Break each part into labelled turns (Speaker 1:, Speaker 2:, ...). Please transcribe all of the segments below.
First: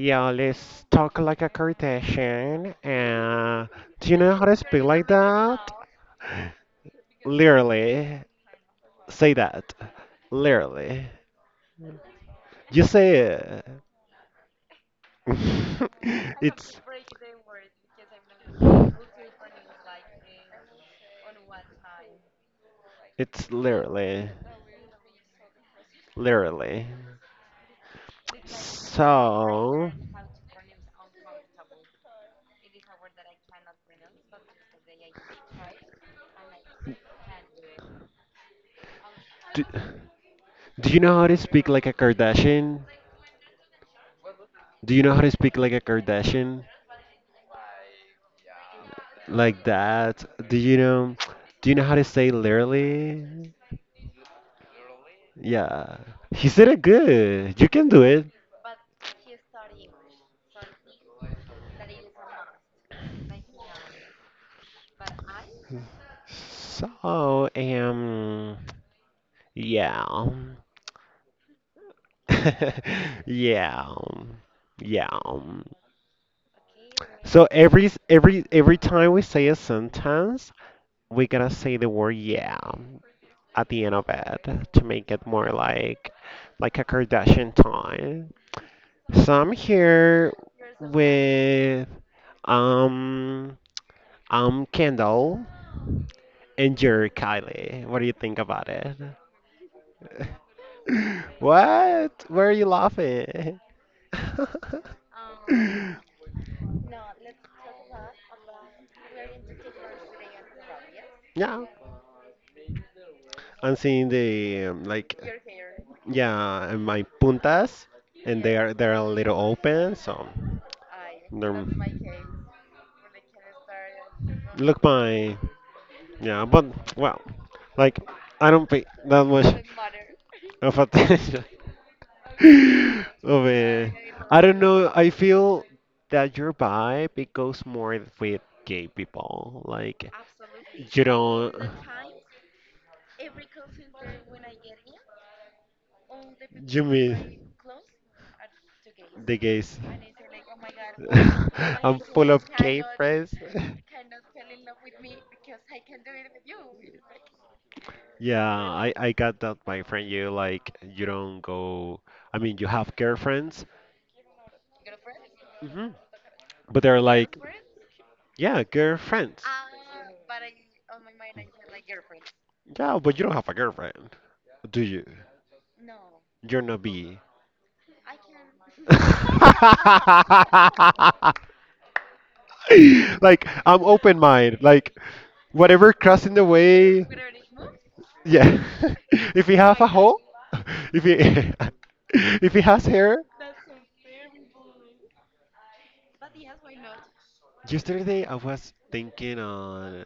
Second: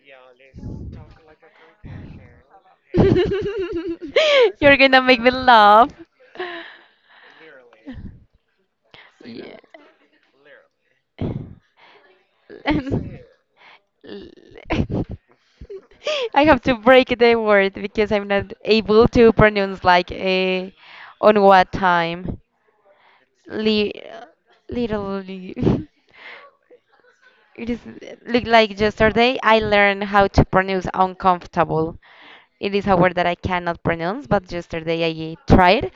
Speaker 1: yeah, let's talk like a Kardashian. Do you know how to
Speaker 2: You're
Speaker 1: speak
Speaker 2: gonna
Speaker 1: like
Speaker 2: make me
Speaker 1: that?
Speaker 2: laugh.
Speaker 1: Literally, say
Speaker 2: Yeah.
Speaker 1: that. Literally, you say it.
Speaker 2: I have to
Speaker 1: It's
Speaker 2: break the word because I'm not able to pronounce like a on what time.
Speaker 1: it's
Speaker 2: Li
Speaker 1: literally,
Speaker 2: Literally.
Speaker 1: literally.
Speaker 2: It is look like yesterday I
Speaker 1: So,
Speaker 2: learned how to pronounce uncomfortable. It is a word that I cannot pronounce, but yesterday I tried
Speaker 1: d- do you know how to speak like a Kardashian? Do you know how to speak like a Kardashian? Like that? Do you know? Do you know how to say literally? Yeah. He said it good. You can do it. So, yeah. Yeah. Yeah. So every time we say a sentence, we gotta say the word yeah, at the end of it to make it more like a Kardashian time. So I'm here with um Kendall, and you're Kylie. What do you think about it? What? Where are you laughing? Yeah, I'm seeing the like yeah, and my puntas, and they're a little open, so they're. Look, my yeah, but well, like, I don't pay that much of attention. Of I don't know. I feel that your vibe, it goes more with gay people. Like, you don't. You mean the gays? Am full of gay friends. Yeah, I got that, my friend. You like, you don't go. I mean, you have girlfriends. Hmm. But they're like, yeah, girlfriends. Yeah, but you don't have a girlfriend, do you? You're not B. Like, I'm open mind. Like, whatever crossing the way. Yeah. If he have a hole, if he if he has hair. Yesterday I was thinking on.